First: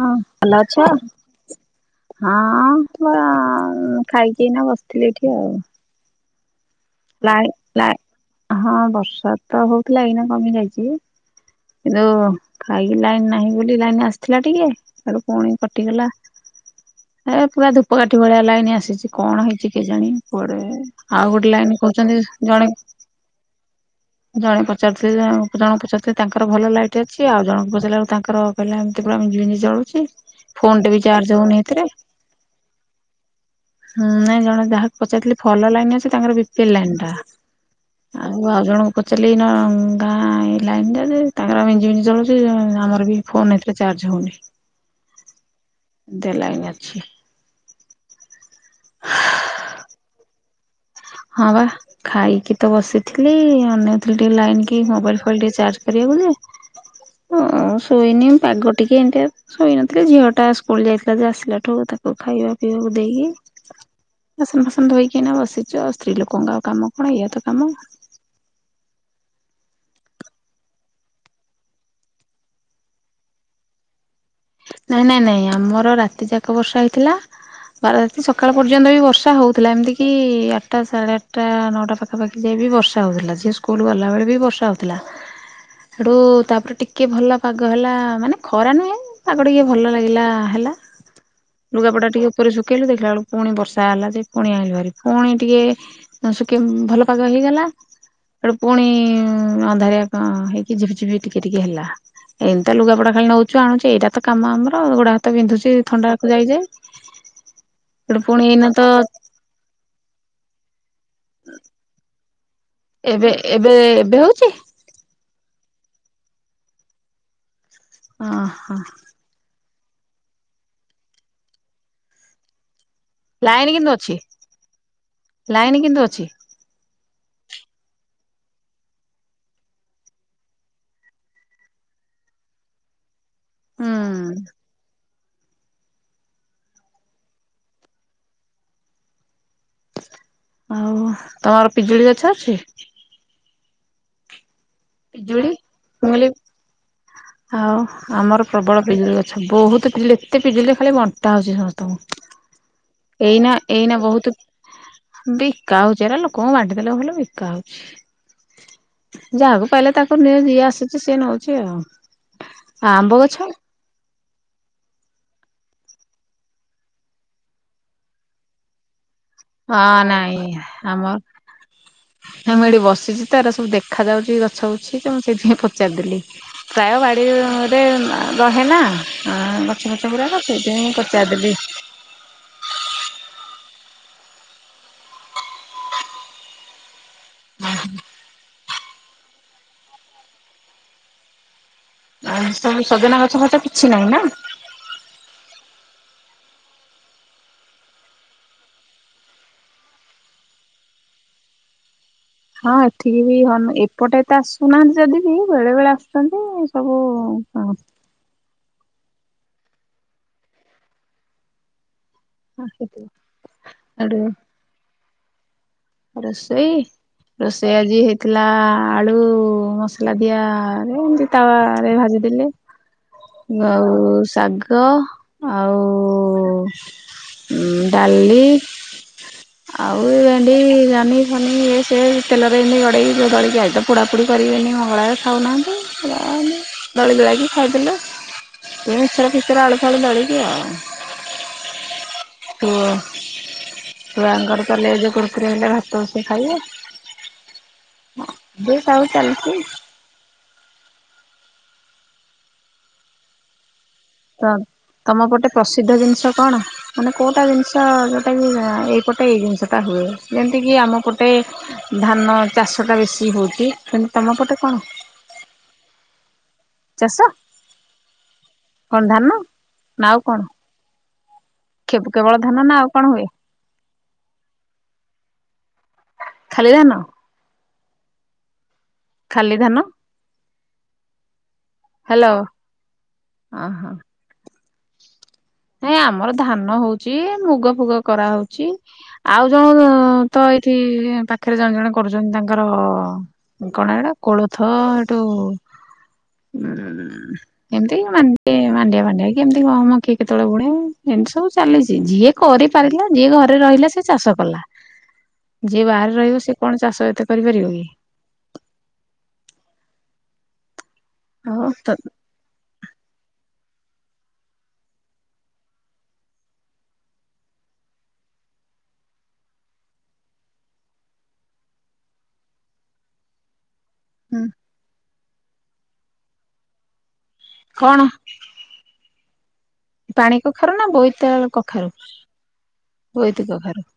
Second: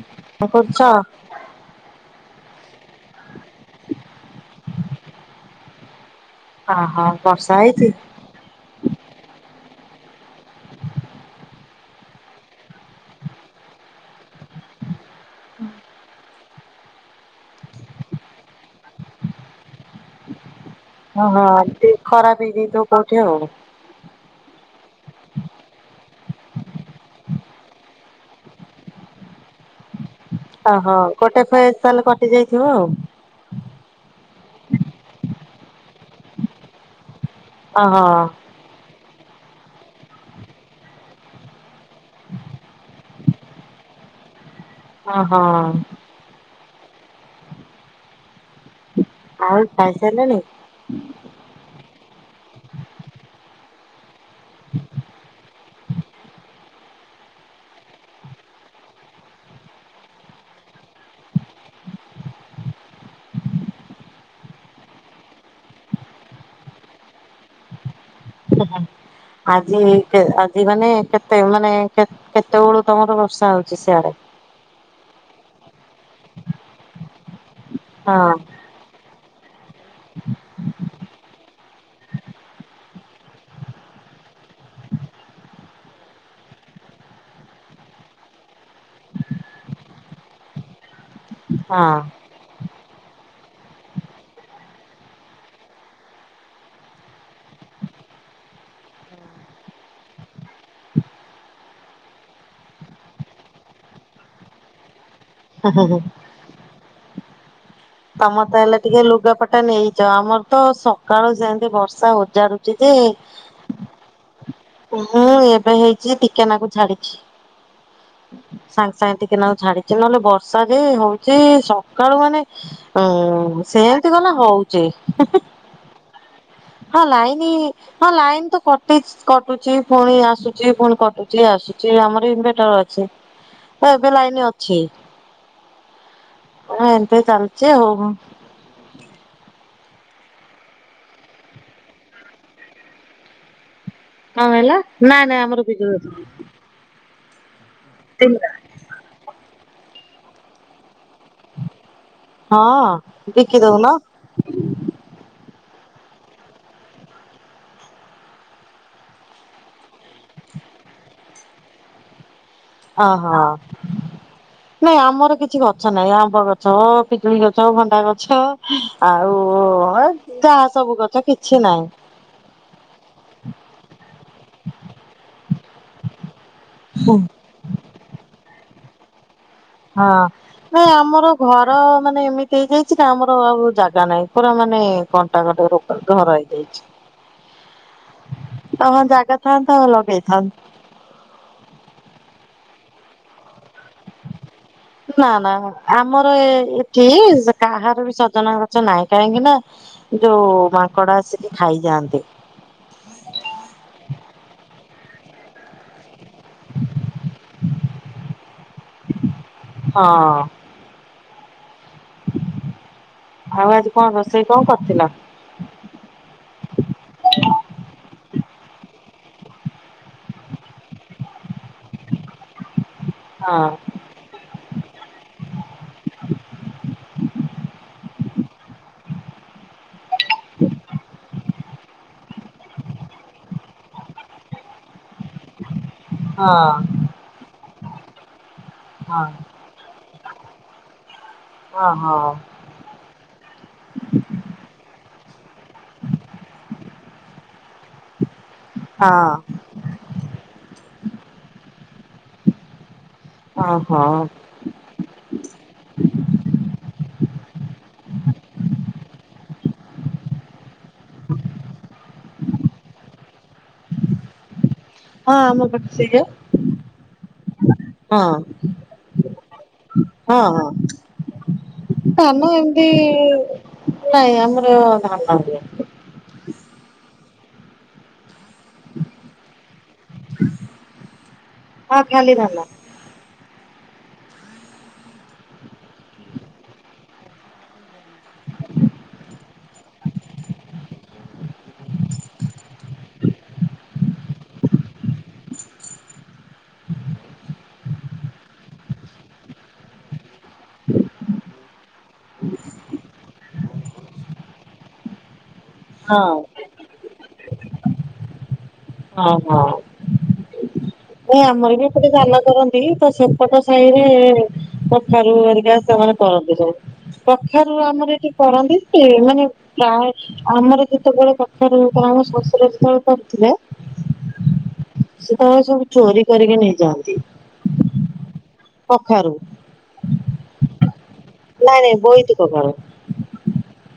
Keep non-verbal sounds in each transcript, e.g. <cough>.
ହଁ କଣ ଭଲ କରୁଛ? ଅଛ। ହଁ ପରା ଖାଇକିନା ବସିଥିଲି ଏଠି ଆଉ। ହ ହଁ। ଲ ଲ ହଁ ବର୍ଷା ତ ହଉଥିଲା ଏନା କମି ଯାଇଛି। ଏଜୁ ଖାଇକି ଲାଇନ ନାହିଁ ବୋଲି ଲାଇନ ଆସିଥିଲା ଟିକେ ଏବେ ପୁଣି କଟିଗଲା ଏ ପୁରା ଧୂପକାଠି ଭଳିଆ ଲାଇନ ଆସିଛି କଣ ହେଇଛି କେ ଜଣଣି କୁଆଡେ। ହ ହଁ। ରସ୍ ଜଣେ। ହ <inaudible> ଜଣେ ପଚାରୁଥିଲେ ଜଣେ ପଚାରୁଥିଲେ ତାଙ୍କର ଭଲ ଲାଇଟ୍ ଅଛି ଆଉ ଜଣଙ୍କୁ ପଚାରିଲାବେଳ କୁ ତାଙ୍କର। କହିଲା ଏମିତି ପୁରା ମିଲି ମିଲି ଜଳୁଛି। ଫୋନ ଟେ ଓହୋ ବି ଚାର୍ଜ ଗୋଟେ ଫେଜ ତାହେଲେ କଟି ଯାଇଥିବ ଆଉ। ହୁଁ ନାଇଁ ଜଣେ ଯାହାକୁ ପଚାରିଥିଲି ଭଲ ଲାଇନ ଅଛି ତାଙ୍କର ବିପିଏଲ୍ ଲାଇନ୍ ଟା। ହଁ ହଁ। ମୁଁ ଆଉ ଜଣଙ୍କୁ ପଚାରି ଏଇନା ଗାଁ ଲାଇନ ଟା ଯେ ତାଙ୍କର ମିଞ୍ଜି ମିଞ୍ଜି ଜଳୁଛି ଆମର ବି ଫୋନ୍ ଏଥିରେ ଚାର୍ଜ ହଉନି। <unintelligible> ଦେ ଲାଇନ୍ ଅଛି। ଆଉ ଖାଇସାରିଲଣି? ହଁ ବା। ଖାଇକି ତ ବସିଥିଲି ଅନେଇଥିଲି ଟିକେ ଲାଇନ କି ମୋବାଇଲ ଫୋବାଇଲ ଟିକେ ଚାର୍ଜ କରିବି ବୋଲି। ମୁଁ ଶୋଇନି ପାଗ ଟିକେ ଏମତିଆ। ଶୋଇନଥିଲି ଝିଅ ଟା ସ୍କୁଲ ଯାଇଥିଲା ଯେ ଆସିଲାଠୁ ତାକୁ ଖାଇବା ପିଇବାକୁ ଦେଇକି। ବାସନ ଫାସନ ଧୋଇକି ଏଇନା ବସିଛୁ ଆଉ ସ୍ତ୍ରୀ ଲୋକଙ୍କ ଆଉ କାମ କଣ ଏଇଆ ତ କାମ। <unintelligible> ଆଜି କେ ଆଜି ମାନେ କେତେ ମାନେ କେତେ କେତେ ବେଳୁ ତମର ବର୍ଷା ହଉଛି ସିୟାଡେ? ନାଇଁ ନାଇଁ ନାଇଁ ଆମର ରାତି ଯାକ ବର୍ଷା ହେଇଥିଲା ବାର ରାତି ହଁ ସକାଳ ପର୍ଯ୍ୟନ୍ତ ବି ବର୍ଷା ହଉଥିଲା ଏମିତିି କି ଆଟଟା ସାଢ଼େ ଆଟଟା ନଅଟା ପାଖାପାଖି ଯାଏ ବି ବର୍ଷା ହେଉଥିଲା ଝିଅ ସ୍କ କୁଲ୍ ଗଲାବେଳେ ବି ବର୍ଷା ହେଉଥିଲା। <inaudible> ସେଠୁ ତାପରେ ଟିକେ ଭଲ ପାଗ ହେଲା ମାନେ ଖରା ନୁହେଁ। ପାଗ ଟିକେ ଭଲ ଲାଗିଲା ହେଲା ଲୁଗାପଟା ଟିକେ ପୁର ଶୁଖେଇଲୁ ଦେଖିଲା ବେଳକୁ ପୁଣି ବର୍ଷା ହେଲା ଯେ ପୁଣି ଆଣିଲୁ ବାରେ ପୁଣି ଟିକେ ତ ସୁଖେଇବୁ ଭଲ ପାଗ ହେଇଗଲା। ସେଠୁ ପୁଣି ଅନ୍ଧାରିଆ ଉଁ ହେଇକି ଝିପିଝିପି ଟିକେ ଟିକେ ହେଲା। ଏମିତ୍ୟା ଲୁଗାପଟା ଖାଲି ନଉଚୁ ଆଣୁଚୁ ଏଇଟା ତ କାମ ଆମର ଗୋଡା ହାତ ବିନ୍ଧୁଛି ହଁ। ଥଣ୍ଡାକୁ ଯାଇ ଯାଇ। ତମର ତ ହେଲେ ଟିକେ ଲୁଗାପଟା ନେଇଛ ଆମର ତ ସକାଳୁ ଯେମିତି ବର୍ଷା ଓଜାଡୁ ଏବେ ଏବେ ଏବେ ହଉଛି? ହୁଁ ଏବେ ହେଇଛି ଟିକେ ନାଗୁରୁ ଛାଡିଛି। ଓହୋ ସାଙ୍ଗେ ସାଙ୍ଗେ ଟିକେ ନାଗୁରୁ ଛାଡିଛି ନହେଲେ ବର୍ଷା ଯେ ହଉଛି ସକାଳୁ ମାନେ। ହୁଁ ସେମିତି ଗଲା ହଉଚି ହୁଁ ହୁଁ। ଲାଇନ୍ କିନ୍ତୁ ଅଛି? ହଁ ଲାଇନ୍ ହଁ ଲାଇନ୍ ତ କଟିଚି କଟୁଚି ପୁଣି ଆସୁଚି ପୁଣି କଟୁଚି ଆସୁଚି ଆମର ଇନ୍ ଭେଟର ଅଛି। ହୁଁ ଏବେ ଲାଇନ୍ ଅଛି ଏମିତି ଚାଲିଚି ଆଉ। ଆଉ ତମର ପିଜୁଳି ଗଛ ଅଛି? କଣ କହିଲ? ନାଇଁ ନାଇଁ ପିଜୁଳି ମୁଁ ଆମର ବିଜୁଳି କହିଲି ଆଉ ଆମର ପ୍ରବଳ ପିଜୁଳି ଗ ଛ ବହୁତ ପିଜୁଳି ଏତେ ପିଜୁଳି ଯେ ଖାଲି ବ ବିକା ହୋଉଚି ହଁ ସମସ୍ତଙ୍କୁ ଏଇନା ବିକି ଦଉନ ଏଇନା ବହୁତୁ ବିକା ହୋଉଚି ଏରା ଲୋକଙ୍କୁ ବାଣ୍ଟିଦେଲେ ଭଲ ବିକା ହୋଉଚି। ଯାହାକୁ ପାଇଲେ ତାକୁ ନିଏ ଯିଏ ଆସୁଛି ସିଏ ନଉଛି ଆଉ। ଆମ୍ବ ଗଛ ଓଃହଁ। ନାଇଁ ଆମର କିଛି ଗଛ ନାଇଁ ଆମ୍ବ ଗଛ, ପିଜୁଳି ଗଛ, ଭଣ୍ଡା ଗଛ। ଆଉ ହଁ ଏ ନାଇଁ ତା ସବୁ ଗଛ କିଛି ନାହିଁ। ହଁ ମୁଁ ଏଠି ବସିଚି ତ, ଏରା ସବୁ ଦେଖା ଯାଉଚି ଗଛ ଗୁଛି ତ ମୁଁ ସେଇଥିପାଇଁ ପଚାରିଦେଲି। ପ୍ରାୟ ବାଡିରେ ରହେ ନା ଆଁ ଗଛ ହଁ। ଗୁରାକ ସେଇଥିପାଇଁ ନାଇଁ ମୁଁ ଆମର ପଚାରିଦେଲି। ଘର ମାନେ ଏମିତି ହେଇଯାଇଚି ନା ଆମର ଆଉ ଜାଗା ନାହିଁ, ପୁରା ମାନେ କଣ୍ଟା କଣ୍ଟି ଉପରେ ଘର ହେଇଯାଇଛି। ଅ ହଁ ଜାଗା ଥାନ୍ତା ହଁ ଲଗେଇଥାନ୍ତି। ଆଚ୍ଛ, ସବୁ ସଜନା ଗଛ ଫଛ କିଛି ନାହିଁ ନା? ନା ନା ଆମର ଏ ଏଠି କାହାର ବି ସଜନା ଗଛ ନାହିଁ କାହିଁକି ନା ଯୋଉ ମାଙ୍କଡ ଆସିକି ଖାଇଯାଆନ୍ତି। ହଁ ଏଠିକି ବି ହନ ଏପଟେ ଏତେ ଆସୁନାହାନ୍ତି ଯଦି ବି ବେଳେ ବେଳେ ଆସୁ ଛନ୍ତି ସବୁ ଆ ହଁ। ହଁ ସିକି ଆଉ ଆଜି କଣ ରୋଷେଇ କଣ କରିଥିଲ? ରୋଷେଇ ରୋଷେଇ ଆଜି ହେଇଥିଲା ଆଳୁ ମସଲା ଦିଆ ରେ ଏମତି ତାୱ ରେ ଭାଜିଥିଲି ହଁ ଆଉ ଶାଗ ଆଉ ଉଁ ଡାଲି ଆଉ ଏମ ତି ଜହ୍ନି ଫନି ଇଏ ସିଏ ତେଲରେ ଏମିତି ଗଡ଼େଇକି ଦଳିକି ଆଜି ତ ପୋଡ଼ାପୋଡ଼ି କରିବିନି ମଙ୍ଗଳାବାର। ଖାଉନାହାନ୍ତି ହଁ ଛୁଆମାନେ ଦଳି ଦୁଳାକି ଖାଇଦେଲୁ, ଏ ହଁ ମିଚର୍ ଫିଚର ଆଳୁ ଫାଳୁ ଦଳିକି ଆଉ ହଁ ହଁ। ଛୁଅ ଛୁଆଙ୍କର ତାହେଲେ ଏ ଟ୍ରେନରେ ଭାତ ବସିକି ଖାଇବେ ଦେ ହଁ ସବୁ ଓହୋ ଚାଲିଚି ଅଁ ହଁ। ତ ତମ ପଟେ ପ୍ରସିଦ୍ଧ ଜିନିଷ କଣ, ମାନେ କୋଉଟା ଜିନିଷ ଯୋଉଟା କି ଏଇପଟ ସେଠି ଏଇ ଜିନିଷଟା ହୁଏ, ଯେମିତିକି ଆମ ପଟେ ଧାନ ଚାଷ ଟା ବେଶୀ ହଉଚି, ସେମିତି ତମ ପଟେ କଣ? ହଁ ଆମ ପଟେ ସେଇଆ। ଚାଷ ହଁ କଣ ଧାନ? ନା ଆଉ କଣ ହଁ ହଁ। କେବଳ ଧାନ ନା ଏମିତି ଆଉ କଣ ହୁଏ ନାଇଁ ଆମର ଧାନ ହୁଏ। ଖାଲି ଧାନ। ଖାଲି ଧାନ ହଁ ହାଲୋ, ଖାଲି ଧାନ। ଅଁ-ହଁ। ନାଇଁ ଆମର ଧାନ ହଉଚି, ମୁଗ ଫୁଗ କରାହଉଚି। ଆଉ ଜଣ ତ ଏଇଠି ପାଖରେ ଜଣେ ଜଣେ କରୁଚନ୍ତି ତାଙ୍କର କଣ ଏଇଟା କୋଳଥ ଏଟୁ ଉଁ ଏମିତି ମାଣ୍ଡି ମାଣ୍ଡିଆ ଫାଣ୍ଡିଆ କି ଏମିତି ଗହମ କି? କେତେବେଳେ ପୁଣି ଏମିତି ସବୁ ଚାଲିଚି ଯିଏ କରିପାରିଲା ଯିଏ ଘରେ ରହିଲା ସେ ଚାଷ କଲା। ହୁଁ। ଯିଏ ବାହାରେ ରହିବ, ସିଏ କଣ ଚାଷ ଏତେ କରିପାରିବ କି? ହଁ ହଁ ନାଇଁ ଆଉ ଆମର ବି ତ ଏପଟେ ଧାନ କରନ୍ତି ତ ସେ ସେପଟ ସାହିରେ କଖାରୁ ହେରିକା ସେମାନେ କରନ୍ତି ସବୁ। କଖାରୁ ଆମର ଏଠି କରନ୍ତି ଯେ ମାନେ ଫା ଆମର ଯେତେବେଳେ କଖାରୁ କରାହୁଏ ଶଶୁର ଯେତେବେଳେ କରୁଥିଲେ। ହୁଁ। ସେତେବେଳେ ସବୁ ଚୋରି କରିକି ନେଇ ଯାନ୍ତି। କଣ? କଖାରୁ। ପାଣି କଖାରୁ ନା ବୋଇତାଳୁ ନାଇଁ କଖାରୁ, ନାଇଁ ବୋଇତି କଖାରୁ। ବୋଇତି କଖାରୁ।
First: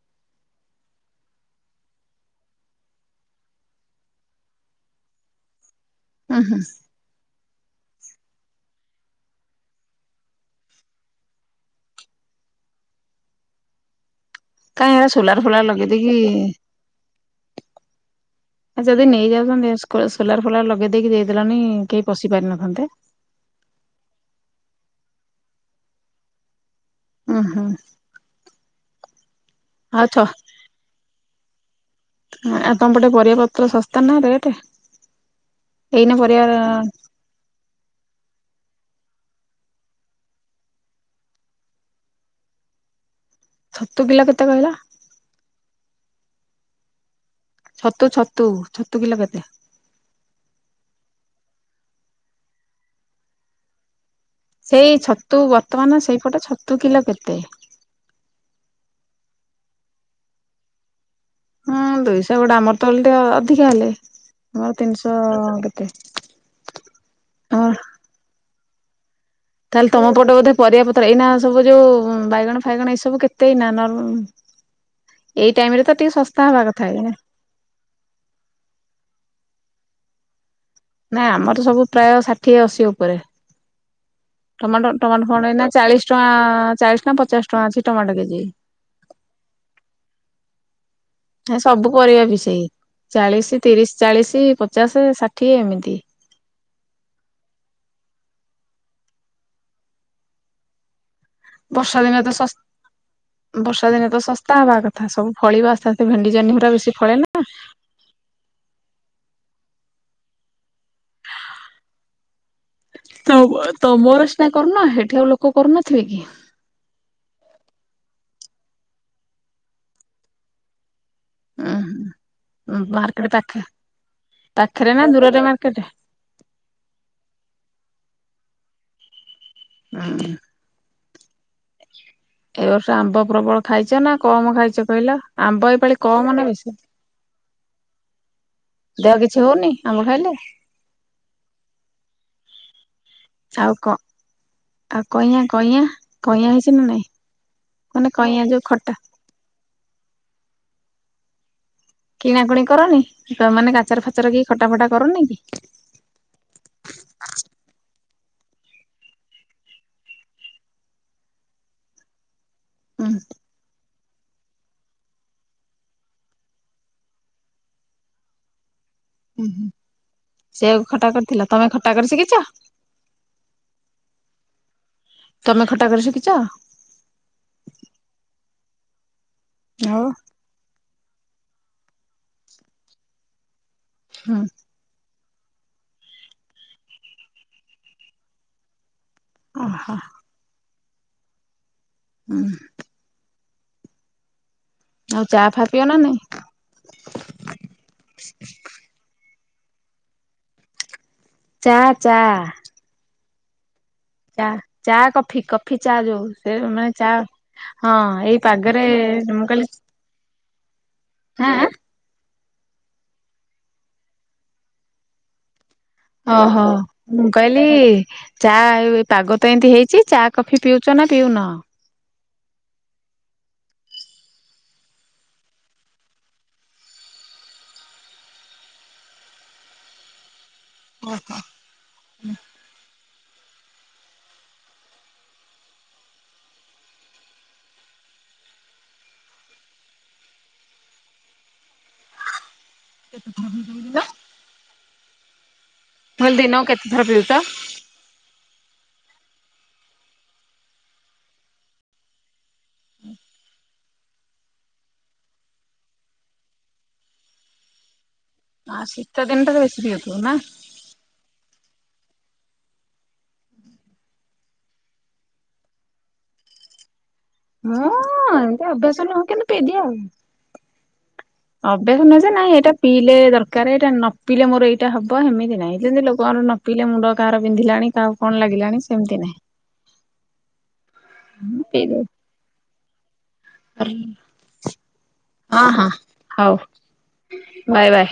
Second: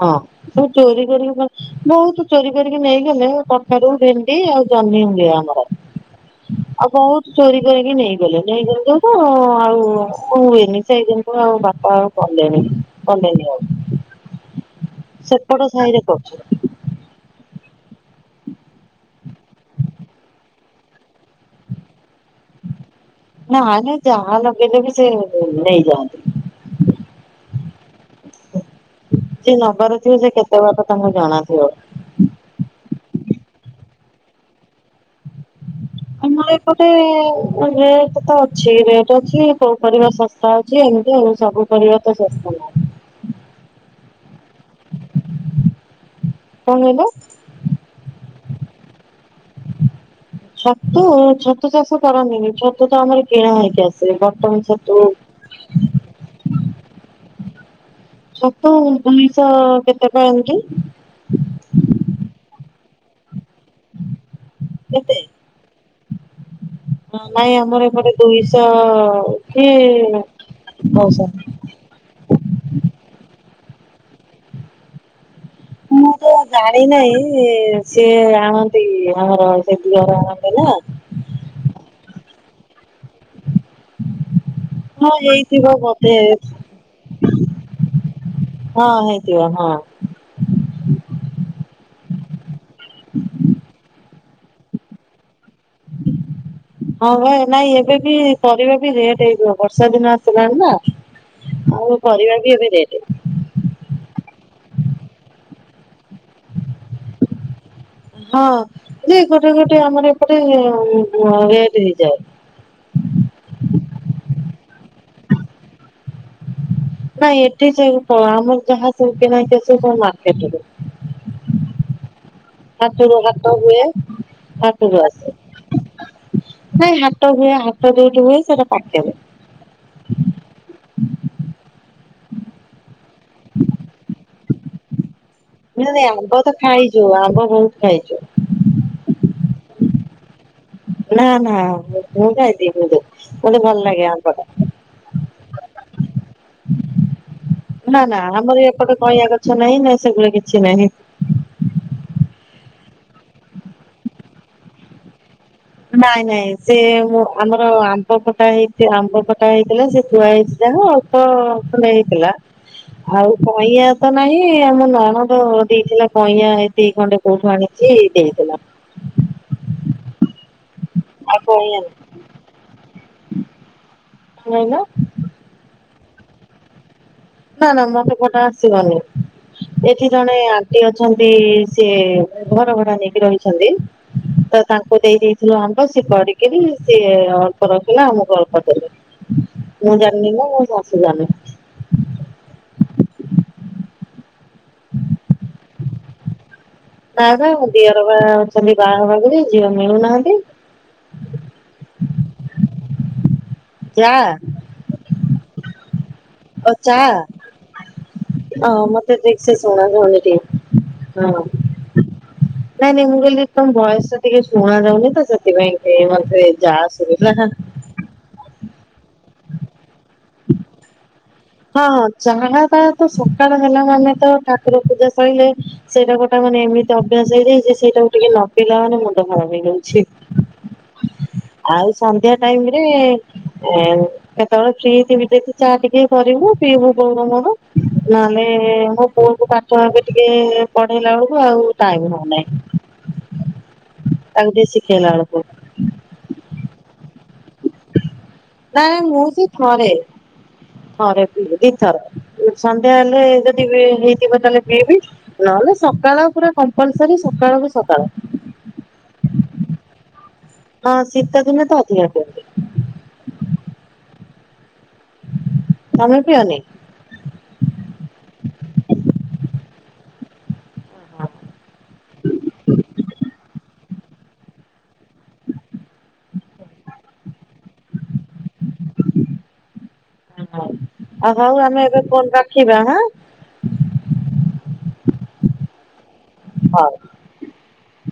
ହଁ ସବୁ ଚୋରି କରିବି ଗଛ୍ ବହୁତ ଚୋରି କରିକି ନେଇଗଲେ କଖାରୁୁ, ଭେଣ୍ଡି ଆଉ ଜହ୍ନି ହୁଏ ଆମର। ଉଁ ହୁଁ ଆଉ ବହୁତ ଚୋରି କରିକି ନେଇଗଲେ, ନେଇଗଲେ ଯୋଉଠୁ ଆଉ କୁ ହୁଏନି, ସେଇଦିନଠୁ ଆଉ ବା ଆଉ କଲେନି, କଲେନି ଆଉ। କାଇଁ ଏରା ସୋଲାର ସେପଟ ଫୋଲାର ସାହିରେ ଲଗେଇଦକି କରୁଛନ୍ତି। <inaudible> ଆ ଯଦି ନେଇ ଯାଉଛନ୍ତି, ସ୍କୋ ସୋଲାର ଫୋଲାର ଲଗେଇ ଦେଇେଇକି ଦେଇଦେଲନି କେହି ପଶି ପାରିିନଥାନ୍ତେ। ନା ନାଇ ଯାହା ଲଗେଇଲେ ବି ସେ ନେଇଯାଆନ୍ତି। ଉହୁଁ। ଯିଏ ନବାର ଆଉ ଛ ଥିବ ସେ କେତେ ବାଟ ତାଙ୍କୁ ଜଣାଥିବ। ଆ ତମ ପଟେ ପରିବା ପତ୍ର ଶସ୍ତା ନା ରେଟ୍? ଏଇନା ପରିବା ଆମର ଏପଟେ ରେଟ୍ ତ ଅଛି, ରେଟ୍ ଅଛି କୋଉ ପରିବା ଶସ୍ତା ଅଛି, ଏମିତି ଆଉ ସବୁ ପରିବା ତ ଶସ୍ତା ନାହିଁ। ହଁ <inaudible> ଛତୁ କିଲ କେତେ କହିଲ? କଣ କହିଲ? ଛତୁ ଛତୁ, ଛତୁ କିଲ କେତେ? ଛତୁ, ଛତୁ ଚାଷ କରନ୍ତି ନି, ଛତୁ ତ ଆମର କିଣା ହେଇକି ଆସେ ବ ସେଇ ଛତୁ, ବର୍ତ୍ତମାନ ସେଇପଟ ଛତୁ କିଲ କେତେ? ସତ ଦୁଇଶହ କେତେ ଟଙ୍କା ଏମିତି। ହଁ ଦୁଇଶହ ଗୋଟେ ଆମର ତେ ଓଲଟି ଧିକା ହେଲେ, ଆମର କେତେ ତିନିଶହ କେତେ, ହଁ ଦୁଇ ସହ ତାହେଲେ ତମ ପଟେ ବୋଧେ ପରିବା ପତ୍ର ଏଇନା ସବୁ ଯୋଉ ବାଇଗଣ ଫାଇଗଣ ଏଇ ସବୁ କେତେ ଏଇନା ନର୍ମ, ଏଇ ଟାଇମରେ ତ ଟିକେ ଶସ୍ତା ହେବା କଥା ଏଇନା। ସେ ସିଏ ଆଣନ୍ତି, ଆମର ସେ ଦିଅର ଆଣନ୍ତି ନା ନା ଆମର ସବୁ ପ୍ରାୟ ଷାଠିଏ ଅଶୀ ଉପରେ। ଟମାଟୋ ହଁ ଟମାଟୋ ଫମାଟ ହେଇଥିବ ଏଇନା ଚାଳିଶ ବୋଧେ ଟଙ୍କା, ଚାଳିଶ ନା ପଚାଶ ଟଙ୍କା ଅଛି ଟମାଟୋ କେଜି। ହଁ ହେଇଥିବ, ହଁ। ସବୁ ପରିବା ବି ସେଇ ଚାଳିଶ, ତିରିଶ, ଚାଳିଶ, ପଚାଶ, ଷାଠିଏ ଏମିତି। <inaudible> ହଁ ବା ନାଇଁ ଏବେ ବି ପରିବା ବି ରେଟ୍ ହେଇଯିବ, ବର୍ଷା ଦିନ ଆସିଲାଣି ନା। ବର୍ଷା ଆଉ ଦିନେ ତ ପରିବା ଶସ୍ତା ବି ଏବେ ରେଟ୍। ବର୍ଷା ଦିନେ ତ ଶସ୍ତା ହବା କଥା, ସବୁ ଫଳିବ ଆସ୍ତେ ଆସ୍ତେ ଭେଣ୍ଡି ଜହ୍ନି ଗୁରା ବେଶି ଫଳେ ନା? ହଁ ଯେ ଗୋଟେ ଗୋଟେ ଆମର ଏପଟେ ରେଟ୍ ହେଇଯାଏ। <unintelligible> ତମର ସିନା କରୁନ ହେଠି ଆଉ ଲୋକ କରୁନଥିବେ କି? ନାଇଁ ଏଠି ସବୁ କଣ ଆମର ଯାହା ସବୁ କିଣା ହେଇକି ଆସିବ ସବୁ ମାର୍କେଟ‌ରୁ। ଉଁ ହୁଁ। ହାତରୁ ହାଟ ହୁଏ ହାଟ ପାଖରେ ରୁ ନା ଆସେ। ଦୂରରେ ମାର୍କେଟ? ନାଇଁ ହାଟ ହୁଏ ହାଟ ଯଉଠି ହୁଏ ସେଟା ପାଖେରେ। ହୁଁ। ଏ ବର୍ଷ ଆମ୍ବ ପ୍ରବଳ ଖାଇଚ ନା କମ ଖାଇଚ କହିଲ ଆମ୍ବ ଏ ପାଳି କମ ନା ବେଶୀ? ଯିବୁ ଆମ୍ବ ବହୁତ ଖାଇଛୁ। ଦେହ କିଛି ହଉନି ଆମ୍ବ ଖାଇଲେ? ନା ନା ମ ପୁଅ ଖାଇଦେ <unintelligible> ମୋତେ ଆଉ ଭଲ କ ଲାଗେ ଆମ୍ବ ଟା। ଆଉ କଇଆଁ କଇଆଁ କଇଆଁ ହେଇଛି ନା ନାଇଁ? ନା ମାନେ ନା କଇଁଆ ଆମର ଯୋଉ ଖଟା ଏପଟେ କଇଁଆ ଗଛ ନାହିଁ ନା ସେଗୋରା କିଛି ନାହିଁ। କିଣା କୁଣି କରନି ତମ୍ ମାନେ ଗାଚର ଫାଚର କି ଖଟା ଫଟା କରନି କି? ନାଇଁ ନାଇଁ ସେ ମୁଁ ଆମର ଆମ୍ବ ଖଟା ହେଇ ଆମ୍ବ ଖଟା ହେଇଥିଲା ସେ ଥୁଆ ହେଇଚି ଯାହ ପ ଖଣ୍ଡେ ହେଇଥିଲା ଉଁ ଆଉ କଇଁଆ ତ ନାହିଁ ଆମ ନଣଦ ଦେଇଥିଲା କଇଁଆଁ ଏତିକି ଖଣ୍ଡେ କୋଉଠୁ ଆଣିଚି ଦେଇଥିଲା। ଉୁଁ ହୁଁ ସେୟା ଖଟା କରିଥିଲା ତମେ ଖଟା କରି ଶିଖିଛ? ନାଇଁ ନା। ତମେ ଖଟା କରି ଶଖିଛ? ନା ନା ମତେ କଟା ଆସିବନି ଆଉ ଏଠି ଜଣେ ଣ୍ଟି ଅଛନ୍ତି ସିଏ ଘର ଭଡା ନେଇକି ରହିଛନ୍ତି। ହଁ। ତ ତାଙ୍କୁ ଦେଇ ଦେଇଥିଲୁ ଆମ୍ବ ସିଏ କରିକିରି ସିଏ ଅଳ୍ପ ରଖିଲେ ଆମକୁ ଅଳ୍ପ ଦେଲେ। ଓହୋ ମୁଁ ଜାଣିନି ନା ମୁଁ ଶାଶୁ ଜାଣି ଉଁ ହୁଁ। ଆଉ ଚା ଫା ପିଅ ନା ନାଇଁ? ନା ବା ମ ଦିଅର ବାହା ଅଛନ୍ତି ବାହା ହଵାକୁଜେ ଝିଅ ମିଳୁନାହାନ୍ତି। ଚା ଚା। ଚା ଚା କଫି କଫି ଚା ଯୋଉ। ସେ ମାନେ ଚା ହଁ ଏଇ ପାଗରେ ମୁଁ କହିଲି ଭଉଣୀ ଟିଏ। ନାଇଁ ଆଁ ନାଇଁ ମୁଁ କହିଲି ତମ ବୟସ ଟିକେ ଶୁଣା ଯାଉନି ତ ସେଥିପାଇଁ। ଏଇ ମତେ ଜା ସୁବିଧା। କି ଚା ଏ ପାଗ ତ ଏମିତି ହେଇଚି ଚା କଫି ପିଉଚ ନା ପିଉନ? ହଁଁ ଚାହା ଡା ତାର ତ ସକାଳ ହେଲା ମାନେ ତ ଠାକୁର ପୂଜା ସଇଲେ। ସେଇଟା ଗୋଟା ମାନେ ଏମିତି ଅଭ୍ୟାସ ହେଇଯାଇଚି ସେଇଟାକୁ ଟିକେ ନ ପିଇଲା ମାନେ ମୁଣ୍ଡ <unintelligible> ହେଇଯାଉଛି। ଆଉ ସନ୍ଧ୍ୟା ଟାଇମ ରେ ଏଁ କେତେବେଳେ ଫ୍ରି ଥିବି ଦେଖି ଚାହା ଟିକେ କରିବୁ ପିଇବୁ ବଉ ଆଉ ମୋର ନହେଲେ ମୋ ପୁଅକୁ ପା ଛୁଆଁ କେ ଟିକେ ପଢେଇଲା ବେଳକୁ ଆଉ ଟାଇମ ହଉନାହିଁ। ତାକୁ ଟିକେ ଶିଖେଇଲା ବେଳକୁ। ମୁଁ କହିଲି ଦିନକୁ କେତେ ଥର ପିଉଚ? ନା ନା ମୁଁ ସେ ଥରେ। ଥରେ ବପିଏ ଦିଇ ଥର ସନ୍ଧ୍ୟା ହେଲେ ଯଦି ହେଇ ଥିବ ତାହେଲେ ପିଇବି ନହେଲେ ସକାଳ ପୁରା କମ୍ପଲସରୀ ସକାଳକୁୁ ସକାଳ। ଆ ଶୀତ ଦିନଟାରେ ବେଶୀ ପିଉଥିବ ନା। ହଁ ଶୀତଦିନେ ତ ଅଧିକା ପିଅନ୍ତି। ତମେ ପିଅନି? ମୁଁ ଏମତି ଅଭ୍ୟାସ ନୁହଁ କିନ୍ତୁ ପିଇଦିଏ ଆଉ। ଓହୋ। ଅଭ୍ୟାସ ନୁହେଁ ଯେ ନାଇଁ ଏଇଟା ପିଇଲେ ଦରକାରେ ଏଇଟା ନ ପିଇଲେ ମୋର ଏଇଟା ହବ ହେମିତି ନାହିଁ। ଯେମିତି ଲୋକମାନେ ର ନ ପିଇଲେ ମୁଣ୍ଡ କାହାର ବିନ୍ଧିଲାଣି କାହାକୁ କଣ ଲାଗିଲାଣି ସେମିତି ନାହିଁ। ଖିବା ହଁ। ହଁ ହଁ ହଉ ବାଏ ବାଏ।